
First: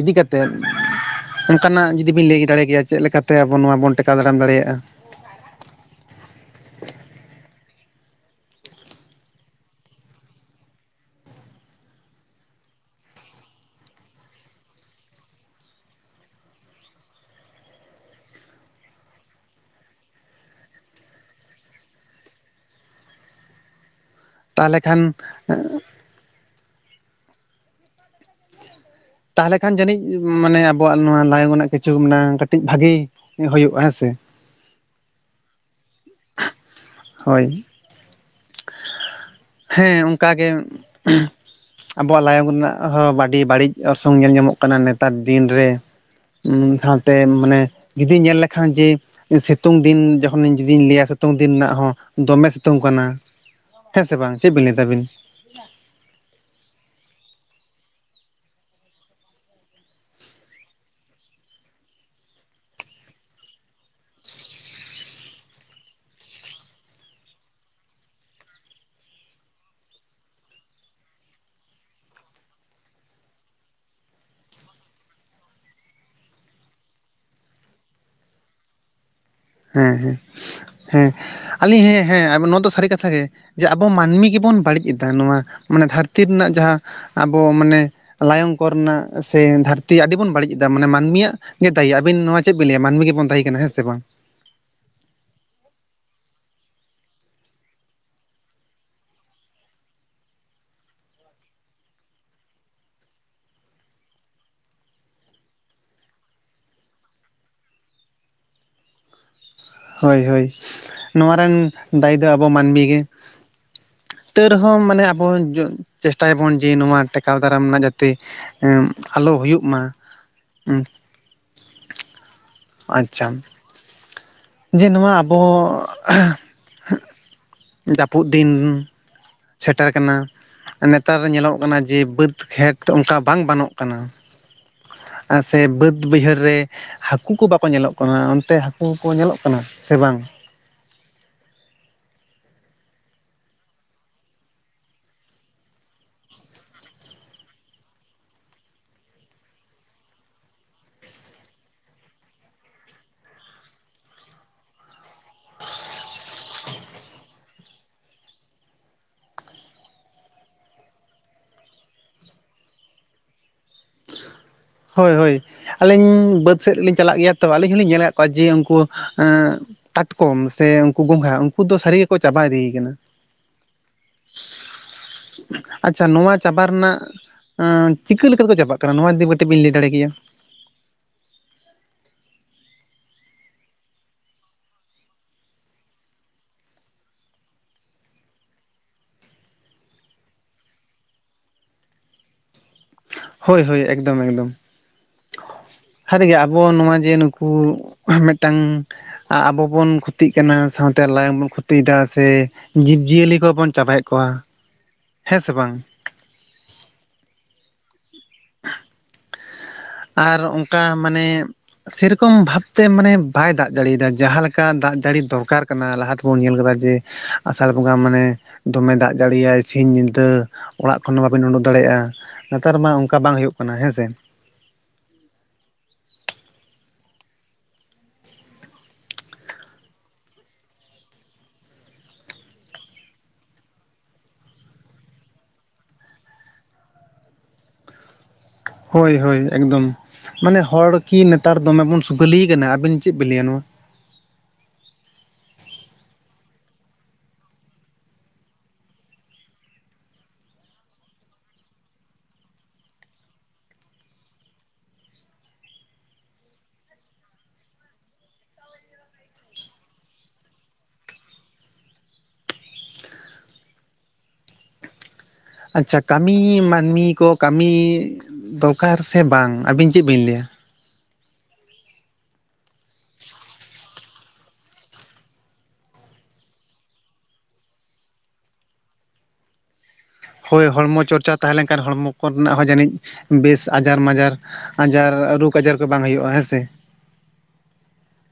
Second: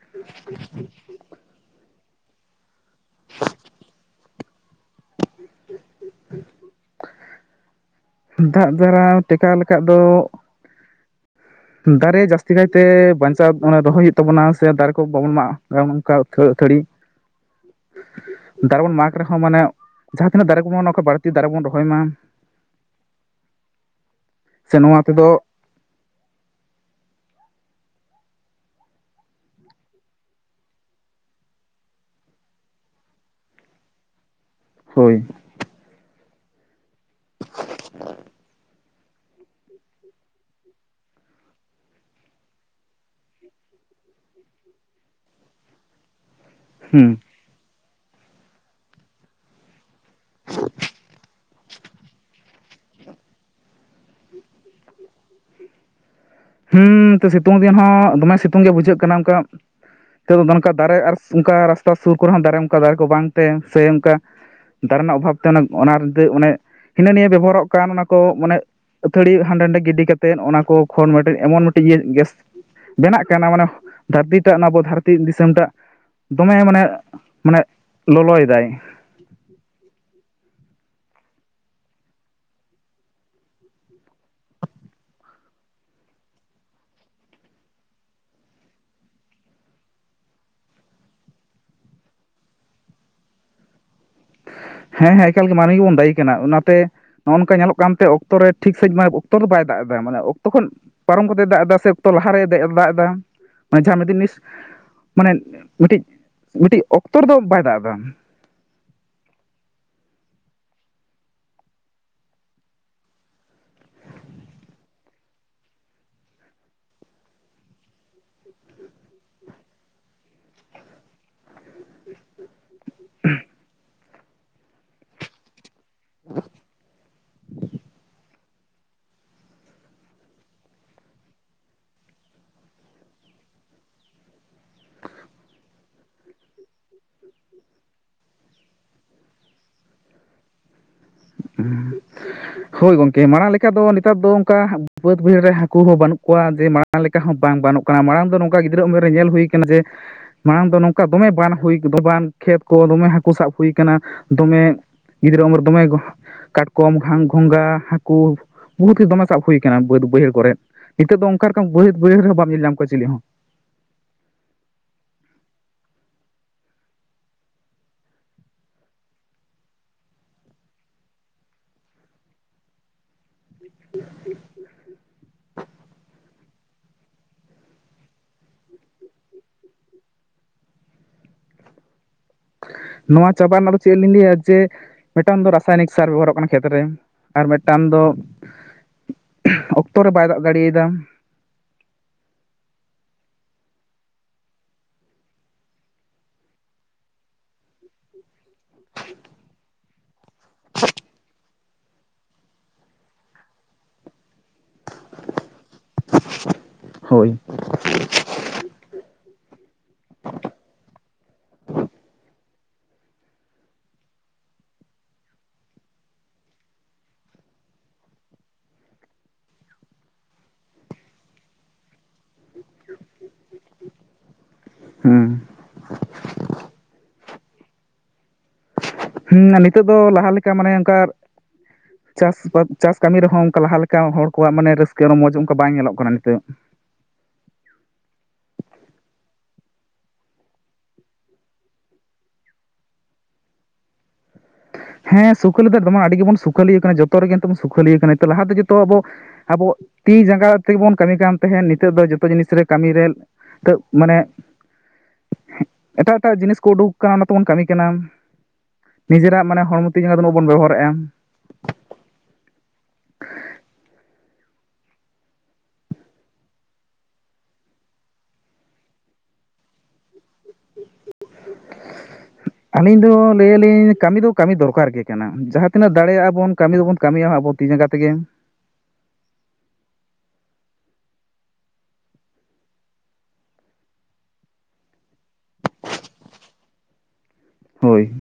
[SPEAKER 1] ᱤᱫᱤ ᱠᱟᱛᱮᱫ, ᱚᱱᱠᱟᱱᱟᱜ ᱡᱩᱫᱤ ᱵᱤᱱ ᱞᱟᱴᱮᱭ ᱫᱟᱲᱮ ᱠᱮᱭᱟ ᱪᱮᱫ ᱞᱮᱠᱟᱼᱼ ᱛᱮ ᱟᱵᱚ ᱱᱚᱣᱟ ᱵᱚᱱ ᱴᱮᱠᱟᱣ ᱫᱟᱨᱟᱢ ᱫᱟᱲᱮᱭᱟᱜᱼᱟ?
[SPEAKER 2] ᱫᱟᱜ ᱫᱟᱨᱟᱣ ᱴᱮᱠᱟᱣ ᱞᱮᱠᱷᱟ ᱫᱚᱼᱼ ᱫᱟᱨᱮ ᱡᱟᱹᱥᱛᱤ ᱠᱟᱭᱛᱮ ᱵᱟᱧᱪᱟᱣ ᱨᱚᱦᱚᱭ ᱦᱩᱭᱩᱜ ᱛᱟᱵᱚᱱᱟ ᱥᱮ ᱫᱟᱨᱮ ᱠᱚ ᱵᱟᱵᱚᱱ ᱢᱟᱜ ᱚᱱᱠᱟ ᱟᱹᱛᱷᱟᱹᱲᱤ᱾
[SPEAKER 1] [unintelligible]
[SPEAKER 2] ᱫᱟᱨᱮ ᱵᱚᱱ ᱢᱟᱜᱽ ᱨᱮᱦᱚᱸ ᱢᱟᱱᱮᱼᱼ ᱡᱟᱦᱟᱸ ᱛᱤᱱᱟᱹᱜ ᱫᱟᱨᱮ ᱠᱚᱵᱚᱱ ᱚᱱᱟ ᱠᱷᱚᱱ ᱵᱟᱹᱲᱛᱤ ᱫᱟᱨᱮ ᱵᱚᱱ ᱨᱚᱦᱚᱭ ᱢᱟ᱾
[SPEAKER 1] [unintelligible]
[SPEAKER 2] ᱥᱮ
[SPEAKER 1] ᱠᱷᱟᱱ
[SPEAKER 2] ᱱᱚᱣᱟ ᱛᱮᱫᱚ
[SPEAKER 1] ᱛᱟᱦᱟᱞᱮ ᱠᱷᱟᱱ ᱡᱟᱹᱱᱤᱡ ᱢᱟᱱᱮ ᱟᱵᱚᱣᱟᱜ ᱱᱚᱣᱟ ᱞᱟᱭᱚᱜ ᱱᱟᱜ ᱠᱤᱪᱷᱩ ᱢᱮᱱᱟᱜᱼᱟ ᱠᱟᱹᱴᱤᱡ ᱵᱷᱟᱜᱤ ᱦᱳᱭᱳᱜᱼᱟ ᱦᱮᱸ ᱥᱮ ᱾
[SPEAKER 2] ᱦᱳᱭ᱾
[SPEAKER 1] ᱦᱳᱭ ᱾ ᱦᱮᱸ ᱚᱝᱠᱟᱜᱮ ᱾ ᱟᱵᱚᱣᱟᱜ ᱞᱟᱭᱚᱝ ᱨᱮᱱᱟᱜ ᱦᱚᱸ ᱵᱟᱰᱤ ᱵᱟᱹᱲᱤᱡ ᱚᱨᱥᱚᱝ ᱧᱮᱞ ᱧᱟᱢᱚᱜ ᱠᱟᱱᱟ ᱱᱮᱛᱟᱨ ᱫᱤᱱ ᱨᱮ ᱾ ᱩᱸᱻ
[SPEAKER 2] ᱦᱩᱸ
[SPEAKER 1] ᱥᱟᱶᱛᱮ ᱢᱟᱱᱮ, ᱡᱩᱫᱤ ᱧᱮᱞ ᱞᱮᱠᱷᱟᱱ ᱡᱮ ᱥᱮᱛᱳᱝ ᱫᱤᱱ ᱡᱚᱠᱷᱚ ᱱᱤᱧ ᱡᱩᱫᱤᱧ ᱞᱮᱭᱟ ᱥᱮᱛᱳᱝ ᱫᱤᱱ ᱱᱟᱜ ᱦᱚᱸ ᱫᱚᱢᱮ ᱥᱤᱛᱳᱝ ᱠᱟᱱᱟ ᱾ ᱦᱮᱸ ᱥᱮ ᱵᱟᱝ, ᱪᱮᱫ ᱵᱤᱱ ᱞᱟᱹᱭᱫᱟ ᱟᱵᱤᱱ?
[SPEAKER 2] ᱦᱩᱸᱻ ᱛᱚ ᱥᱤᱛᱩᱝ ᱫᱤᱱ ᱦᱚᱸ ᱫᱚᱢᱮ ᱥᱤᱛᱩᱝ ᱜᱮ ᱵᱩᱡᱷᱟᱹᱜ ᱠᱟᱱᱟ, ᱚᱱᱠᱟ ᱱᱤᱛᱚᱜ ᱫᱚ ᱫᱚᱱᱠᱟ ᱫᱟᱨᱮ ᱟᱨ ᱥᱩᱝᱠᱟ ᱨᱟᱥᱛᱟ ᱥᱩᱨ ᱠᱚᱨᱮ ᱦᱚᱸ ᱫᱟᱨᱮ ᱚᱝᱠᱟ ᱫᱟᱨᱮ ᱠᱚ ᱵᱟᱝᱛᱮ ᱥᱮ ᱚᱝᱠᱟ ᱫᱟᱨᱮ ᱨᱮᱱᱟᱜ ᱚᱵᱷᱟᱵ ᱛᱮ ᱚᱱᱮ ᱚᱱᱟᱨ ᱫᱟᱹ ᱚᱱᱮ ᱦᱤᱱᱟᱹ ᱱᱤᱭᱟᱹ ᱵᱮᱵᱚ ᱦᱟᱨᱚᱜ ᱠᱟᱱ ᱚᱱᱟ ᱠᱚ, ᱢᱟᱱᱮ ᱟᱹᱛᱷᱟᱹ ᱲᱤᱣᱟᱜ ᱦᱟᱸᱰᱮ ᱱᱟᱰᱮ ᱜᱤᱰᱤ ᱠᱟᱛᱮᱫ ᱚᱱᱟ ᱠᱚ ᱠᱷᱚᱱ ᱢᱮᱫᱴᱮᱡ ᱮᱢᱚᱱ ᱢᱤᱫᱴᱤᱡ ᱤᱭᱟᱹ ᱜᱮᱥ ᱵᱮᱱᱟᱜ ᱠᱟᱱᱟ, ᱢᱟᱱᱮ ᱫᱷᱟᱹᱨᱛᱤᱴᱟᱜ ᱟᱵᱚ ᱫᱷᱟᱹᱨᱛᱤ ᱫᱤᱥᱚᱢ ᱴᱟᱜ ᱫᱚᱢᱮ ᱢᱟᱱᱮᱜ ᱢᱟᱱᱮᱜ ᱞᱚᱞᱚᱭ ᱮᱫᱟᱭ ᱾
[SPEAKER 1] ᱦᱮᱸ ᱦᱮᱸ ᱦᱮᱸ ᱟᱞᱤᱧ ᱦᱮᱸ ᱦᱮᱸ ᱟᱵᱚ ᱫᱚ ᱱᱚᱣᱟ ᱫᱚ ᱥᱟᱹᱨᱤ ᱠᱟᱛᱷᱟ ᱜᱮ ᱾ ᱡᱮ ᱟᱵᱚ ᱢᱟᱹᱱᱢᱤ ᱜᱮᱵᱚᱱ ᱵᱟᱹᱲᱤᱡ ᱮᱫᱟ ᱱᱚᱣᱟ ᱢᱟᱱᱮ ᱫᱷᱟᱹᱨᱛᱤ ᱱᱟᱜ ᱡᱟᱦᱟᱸ ᱟᱵᱚ ᱢᱟᱱᱮ ᱞᱟᱭᱚᱝ ᱠᱚᱨᱮᱱᱟᱜ ᱥᱮ ᱫᱷᱟᱹᱨᱛᱤ ᱟᱹᱰᱤ ᱵᱚᱱ ᱵᱟᱹᱲᱤᱡ ᱮᱫᱟ ᱢᱟᱱᱮ ᱢᱟᱹᱱᱢᱤᱭᱟᱜ ᱜᱮ ᱫᱟᱭᱤ, ᱟᱵᱤᱱ ᱱᱚᱣᱟ ᱪᱮᱫ ᱵᱤᱱ ᱞᱮᱭᱟ ᱢᱟᱹᱱᱢᱤ ᱜᱮᱵᱚᱱ ᱫᱟᱹᱭᱤ ᱠᱟᱱᱟ ᱦᱮᱸ ᱥᱮ ᱵᱟᱝ?
[SPEAKER 2] ᱦᱮᱸ ᱦᱮᱸ ᱮᱠᱟᱞ ᱜᱮ ᱢᱟᱱᱮ ᱜᱮᱵᱚᱱ ᱫᱟᱭᱤ ᱠᱟᱱᱟ, ᱚᱱᱟᱛᱮ ᱱᱚᱜᱼᱚ ᱱᱚᱝᱠᱟ ᱧᱮᱞᱚᱜ ᱠᱟᱱᱛᱮ ᱚᱠᱛᱚ ᱨᱮ ᱴᱷᱤᱠ ᱥᱟᱺᱦᱤᱡ ᱢᱟ ᱚᱠᱛᱚ ᱨᱮ ᱵᱟᱭ ᱫᱟᱜ ᱮᱫᱟ, ᱢᱟᱱᱮ ᱚᱠᱛᱚ ᱠᱷᱚᱱ ᱯᱟᱨᱚᱢ ᱠᱟᱛᱮᱜ ᱫᱟᱜ ᱮᱫᱟ ᱥᱮ ᱚᱠᱛᱚ ᱞᱟᱦᱟᱨᱮᱭ ᱫᱮᱜ ᱫᱟᱜ ᱮᱫᱟ, ᱢᱟᱱᱮ ᱡᱟᱦᱟᱸ ᱢᱤᱫᱤᱱᱤᱥ ᱢᱟᱱᱮ ᱢᱤᱫᱴᱤᱡ ᱢᱤᱫᱴᱤᱜ ᱚᱠᱛᱚ ᱨᱮᱫᱚ ᱵᱟᱭ ᱫᱟᱜ ᱮᱫᱟ ᱾
[SPEAKER 1] ᱦᱳᱭ ᱦᱳᱭ ᱱᱚᱣᱟ ᱨᱮᱱ ᱫᱟᱹᱭᱤ ᱫᱚ ᱟᱵᱚ ᱢᱟᱹᱱᱢᱤ ᱜᱮ ᱾ ᱛᱟᱹ ᱨᱮᱦᱚᱸ ᱢᱟᱱᱮ ᱟᱵᱚ ᱡᱚ ᱪᱮᱥᱴᱟᱭ ᱟᱵᱚᱱ ᱡᱮ ᱱᱚᱣᱟ ᱴᱮᱠᱟᱣ ᱫᱟᱨᱟᱢ ᱱᱟᱜ ᱡᱟᱛᱮ ᱮᱸ ᱟᱞᱚ ᱦᱩᱭᱩᱜ ᱢᱟ ᱾ ᱩᱸ ᱟᱪᱪᱷᱟ ᱾ ᱡᱮ ᱱᱚᱣᱟ ᱟᱵᱚᱻ
[SPEAKER 2] [inaudible]
[SPEAKER 1] ᱡᱟᱹᱯᱩᱫ ᱫᱤᱱ ᱥᱮᱴᱮᱨ ᱠᱟᱱᱟ ᱾ ᱱᱮᱛᱟᱨ ᱨᱮ ᱧᱮᱞᱚᱜ ᱠᱟᱱᱟ ᱡᱮ ᱵᱟᱹᱫᱽ ᱠᱷᱮᱴ ᱚᱝᱠᱟ ᱵᱟᱝ ᱵᱟᱱᱚᱜ ᱠᱟᱱᱟ ᱾ ᱟ ᱥᱮ ᱵᱟᱹᱫᱽ ᱵᱟᱹᱭᱦᱟᱹᱨ ᱨᱮ ᱦᱟᱹᱠᱩ ᱠᱚ ᱵᱟᱠᱚ ᱧᱮᱞᱚᱜ ᱠᱟᱱᱟ ᱚᱱᱛᱮ ᱦᱟᱹᱠᱩ ᱠᱚ ᱧᱮᱞᱚᱜ ᱠᱟᱱᱟ ᱥᱮ ᱵᱟᱝ?
[SPEAKER 2] ᱩᱸᱜᱻ ᱦᱳᱭ ᱜᱚᱝᱠᱮ, ᱢᱟᱲᱟᱝ ᱞᱮᱠᱟ ᱫᱚ ᱱᱮᱛᱟᱨ ᱫᱚ ᱚᱝᱠᱟ ᱵᱟᱹᱫᱽ ᱵᱟᱹᱭᱦᱟᱹᱲ ᱨᱮ ᱦᱟᱹᱠᱩ ᱦᱚᱸ ᱵᱟᱹᱱᱩᱜ ᱠᱚᱣᱟ, ᱡᱮ ᱢᱟᱲᱟᱝ ᱞᱮᱠᱟ ᱦᱚᱸ ᱵᱟᱝ ᱵᱟᱹᱱᱚᱜ ᱠᱟᱱᱟ, ᱢᱟᱲᱟᱝ ᱫᱚ ᱱᱚᱝᱠᱟ ᱜᱤᱫᱽᱨᱟᱹ ᱩᱢᱮᱨ ᱨᱮ ᱧᱮᱞ ᱦᱩᱭ ᱠᱟᱱᱟ ᱡᱮ ᱢᱟᱲᱟᱝ ᱫᱚ ᱱᱚᱝᱠᱟ ᱫᱚᱢᱮ ᱵᱟᱱ ᱦᱩᱭ [unintelligible] ᱵᱟᱱ ᱠᱷᱮᱛ ᱠᱚ ᱫᱚᱢᱮ ᱦᱟᱹᱠᱩ ᱥᱟᱵ ᱦᱩᱭ ᱠᱟᱱᱟ, ᱫᱚᱢᱮ ᱜᱤᱫᱽᱨᱟᱹ ᱩᱢᱮᱨ ᱫᱚᱢᱮ ᱜᱚ ᱠᱟᱴᱠᱚᱢ ᱜᱷᱟᱝ-ᱜᱷᱚᱸᱝᱜᱟ, ᱦᱟᱹᱠᱩ ᱵᱚᱦᱩᱛ ᱜᱮ ᱫᱚᱢᱮ ᱥᱟᱵ ᱦᱩᱭ ᱠᱟᱱᱟ ᱵᱟᱹᱫᱽ ᱵᱟᱹᱭᱦᱟᱹᱲ ᱠᱚᱨᱮᱜ ᱾ ᱱᱤᱛᱚᱜ ᱫᱚ ᱚᱝᱠᱟ ᱨᱚᱠᱚᱢ ᱵᱟᱛ ᱵᱷᱟᱹᱭᱟᱹᱫ ᱵᱟᱹᱭᱦᱟᱹᱲ ᱨᱮᱦᱚᱸ ᱵᱟᱢ ᱧᱮᱞ ᱧᱟᱢ ᱠᱚᱣᱟ ᱪᱤᱞᱤ ᱦᱚᱸ ᱾
[SPEAKER 1] ᱦᱳᱭ ᱦᱳᱭ ᱟᱹᱞᱤᱧ ᱵᱟᱹᱫᱽ ᱥᱮᱫ ᱨᱤᱞᱤᱧ ᱪᱟᱞᱟᱜ ᱜᱮᱭᱟ ᱛᱚ ᱟᱹᱞᱤᱧ ᱦᱩᱞᱤᱧ ᱧᱮᱞ ᱞᱟᱠᱟᱫ ᱠᱚᱣᱟ ᱡᱮ ᱩᱝᱠᱩ ᱮᱸᱻ ᱠᱟᱴᱠᱚᱢ ᱥᱮ ᱩᱝᱠᱩ ᱜᱚᱝᱜᱷᱟ ᱩᱝᱠᱩ ᱫᱚ ᱥᱟᱹᱨᱤ ᱜᱮᱠᱚ ᱪᱟᱵᱟ ᱤᱫᱤᱭ ᱠᱟᱱᱟ ᱾
[SPEAKER 2] [inaudible]
[SPEAKER 1] ᱟᱪᱪᱷᱟ, ᱱᱚᱣᱟ ᱪᱟᱵᱟ ᱨᱮᱱᱟᱜ ᱟᱸᱻ ᱪᱤᱠᱟᱹ ᱞᱮᱠᱟ ᱛᱮᱠᱚ ᱪᱟᱵᱟᱜ ᱠᱟᱱᱟ ᱱᱚᱣᱟ ᱡᱩᱫᱤ ᱠᱟᱹᱴᱤᱡ ᱵᱤ ᱞᱮᱭ ᱫᱟᱲᱮ ᱠᱮᱭᱟ?
[SPEAKER 2] ᱱᱚᱣᱟ ᱪᱟᱵᱟ ᱱᱟᱜ ᱫᱚ ᱪᱮᱜ ᱞᱤᱧ ᱞᱮᱭᱟ ᱡᱮ ᱢᱤᱫᱴᱟᱝ ᱫᱚ ᱨᱟᱥᱟᱭᱱᱤᱠ ᱥᱟᱨ ᱵᱮᱵᱚᱦᱟᱨᱚᱜ ᱠᱟᱱᱟ, ᱠᱷᱮᱛ ᱨᱮ ᱟᱨ ᱢᱤᱫᱴᱟᱝ ᱫᱚ ᱚᱠᱛᱚ ᱨᱮ ᱵᱟᱭ ᱫᱟᱜ ᱫᱟᱲᱮᱭ ᱟᱫᱟ᱾
[SPEAKER 1] ᱦᱳᱭ ᱦᱳᱭ ᱮᱠᱫᱚᱢ ᱮᱠᱫᱚᱢ ᱥᱟᱨᱤᱜᱮ ᱟᱵᱚ ᱱᱚᱣᱟ ᱡᱮ ᱱᱩᱠᱩ ᱢᱤᱫᱴᱟᱝ ᱟᱵᱚ ᱵᱚᱱ ᱠᱷᱩᱛᱤᱜ ᱠᱟᱱᱟ ᱥᱟᱶᱛᱮ ᱞᱟᱭᱚᱝ ᱵᱚᱱ ᱠᱷᱚᱛᱤᱭ ᱮᱫᱟ ᱥᱮ ᱡᱤᱵᱽ ᱡᱤᱭᱟᱹᱞᱤ ᱠᱚᱵᱚᱱ ᱪᱟᱵᱟᱭᱮᱫ ᱠᱚᱣᱟ᱾ ᱦᱮᱸ ᱥᱮ ᱵᱟᱝ?
[SPEAKER 2] [inaudible] ᱦᱳᱭ᱾
[SPEAKER 1] [inaudible] ᱟᱨ ᱚᱱᱠᱟ ᱢᱟᱱᱮᱼᱼ ᱥᱮᱨᱚᱠᱚᱢ ᱵᱷᱟᱵᱛᱮ ᱢᱟᱱᱮ ᱵᱟᱭ ᱫᱟᱜ ᱫᱟᱲᱮ ᱫᱟ ᱡᱟᱦᱟᱸᱞᱮᱠᱟ ᱫᱟᱜ ᱡᱟᱹᱲᱤ ᱫᱚᱨᱠᱟᱨ ᱠᱟᱱᱟ ᱞᱟᱦᱟ ᱛᱮᱵᱚᱱ ᱧᱮᱞ ᱟᱠᱟᱫᱟ ᱡᱮᱼᱼ ᱟᱥᱟᱲ ᱵᱚᱸᱜᱟ ᱢᱟᱱᱮ ᱫᱚᱢᱮ ᱫᱟᱜ ᱡᱟᱹᱲᱤᱭᱟᱭ ᱥᱤᱧ ᱧᱤᱫᱟᱹᱼᱼ ᱚᱲᱟᱜ ᱠᱷᱚᱱ ᱦᱚᱸ ᱵᱟᱵᱤᱱ ᱩᱰᱩᱠ ᱫᱟᱲᱮᱭᱟᱜ-ᱟ ᱱᱮᱛᱟᱨ ᱢᱟ ᱚᱱᱠᱟ ᱵᱟᱝ ᱦᱩᱭᱩᱜ ᱠᱟᱱᱟ ᱦᱮᱸ ᱥᱮ
[SPEAKER 2] ᱦᱩᱸ᱾
[SPEAKER 1] [inaudible]
[SPEAKER 2] ᱦᱩᱸ ᱱᱤᱛᱚᱜ ᱫᱚ ᱞᱮᱠᱟ ᱢᱟᱱᱮ ᱚᱱᱠᱟ ᱪᱟᱥ ᱵᱟᱥ ᱪᱟᱥ ᱠᱟᱹᱢᱤ ᱨᱮᱦᱚᱸ ᱚᱱᱠᱟ ᱞᱟᱦᱟ ᱞᱮᱠᱟ ᱦᱚᱲ ᱠᱚᱣᱟᱜ ᱢᱟᱱᱮ ᱨᱟᱹᱥᱠᱟᱹ ᱨᱚᱢᱚᱡᱽ ᱚᱱᱠᱟ ᱵᱟᱝ ᱧᱮᱞᱚᱜ ᱠᱟᱱᱟ ᱱᱤᱛᱚᱜᱼᱼ
[SPEAKER 1] ᱦᱳᱭ ᱦᱳᱭ ᱮᱠᱫᱚᱢᱼᱼ ᱢᱟᱱᱮ ᱦᱚᱲ ᱠᱤ ᱱᱮᱛᱟᱨ ᱫᱚᱢᱮ ᱵᱚᱱ ᱥᱩᱠᱷᱟᱹᱞᱤ ᱠᱟᱱᱟ ᱟᱵᱤᱱ ᱪᱮᱫ ᱵᱤᱱ ᱞᱟᱹᱭᱟ ᱱᱚᱣᱟ?
[SPEAKER 2] ᱦᱮᱸ ᱥᱩᱠᱟᱹᱞᱤ ᱫᱚ ᱫᱚᱢ ᱟᱹᱰᱤ ᱜᱮᱵᱚᱱ ᱥᱩᱠᱷᱟᱹᱞᱤᱭᱟᱹ ᱠᱟᱱᱟ ᱡᱚᱛᱚ ᱨᱮᱜᱮᱵᱚᱱ ᱥᱩᱠᱷᱟᱹᱤᱭᱟᱹ ᱠᱟᱱᱟ ᱞᱟᱦᱟᱛᱮ ᱡᱚᱛᱚ ᱟᱵᱚᱼᱼ ᱟᱵᱚ ᱛᱤ ᱡᱟᱸᱜᱟ ᱛᱮᱜᱮ ᱵᱚᱱ ᱠᱟᱹᱢᱤ ᱠᱟᱱ ᱛᱟᱦᱮᱸᱫ ᱱᱤᱛᱚᱜ ᱫᱚ ᱡᱚᱛᱚ ᱡᱤᱱᱤᱥ ᱨᱮ ᱠᱟᱹᱢᱤ ᱨᱮᱼᱼ ᱛᱟᱹ ᱢᱟᱱᱮ ᱮᱴᱟᱜ ᱮᱴᱟᱜ ᱡᱤᱱᱤᱥ ᱠᱚ ᱩᱰᱩᱠ ᱠᱟᱱᱟ ᱚᱱᱟ ᱛᱮᱵᱚᱱ ᱠᱟᱹᱢᱤ ᱠᱟᱱᱟ᱾ ᱱᱤᱡᱮᱨᱟᱜ ᱢᱟᱱᱮ ᱦᱚᱲᱢᱚ ᱛᱤ ᱡᱟᱸᱜᱟ ᱫᱚ ᱩᱱᱟᱹᱜ ᱵᱟᱵᱚᱱ ᱵᱮᱵᱷᱟᱨᱮᱜ-ᱟ᱾
[SPEAKER 1] ᱟᱪᱪᱷᱟ ᱠᱟᱹᱢᱤ ᱢᱟᱹᱱᱢᱤ ᱠᱚ ᱠᱟᱹᱢᱤ ᱫᱚᱨᱠᱟᱨ ᱥᱮ ᱵᱟᱝ ᱟᱹᱵᱤᱱ ᱪᱮᱫ ᱵᱤᱱ ᱞᱟᱹᱭᱟ? [inaudible]
[SPEAKER 2] ᱟᱹᱞᱤᱧ ᱫᱚ ᱞᱟᱹᱭᱟ ᱞᱤᱧ ᱠᱟᱹᱢᱤ ᱫᱚ ᱠᱟᱹᱢᱤ ᱫᱚᱨᱠᱟᱨ ᱜᱮ ᱠᱟᱱᱟ ᱡᱟᱦᱟᱸ ᱛᱤᱱᱟᱹᱜ ᱫᱟᱲᱮᱭᱟᱜ-ᱟ ᱵᱚᱱ ᱠᱟᱹᱢᱤ ᱫᱚᱵᱚᱱ ᱠᱟᱹᱢᱤᱭᱟ ᱟᱵᱚ ᱛᱤ ᱡᱟᱸᱜᱟ ᱛᱮᱜᱮᱼᱼ
[SPEAKER 1] ᱦᱳᱭ ᱦᱚᱲᱢᱚ ᱪᱚᱨᱪᱟ ᱛᱟᱦᱮᱸ ᱞᱮᱱᱠᱷᱟᱱ ᱦᱚᱲᱢᱚ ᱠᱚᱨᱮᱱᱟᱜ ᱦᱚᱸ ᱡᱟᱹᱱᱤᱡ ᱵᱮᱥ ᱟᱡᱟᱨ ᱢᱟᱡᱟᱨᱼᱼ ᱟᱡᱟᱨ ᱨᱳᱜᱽ ᱟᱡᱟᱨ ᱠᱚ ᱵᱟᱝ ᱦᱩᱭᱩᱜᱼᱟ ᱦᱮᱸ ᱥᱮᱼᱼ
[SPEAKER 2] ᱦᱳᱭ᱾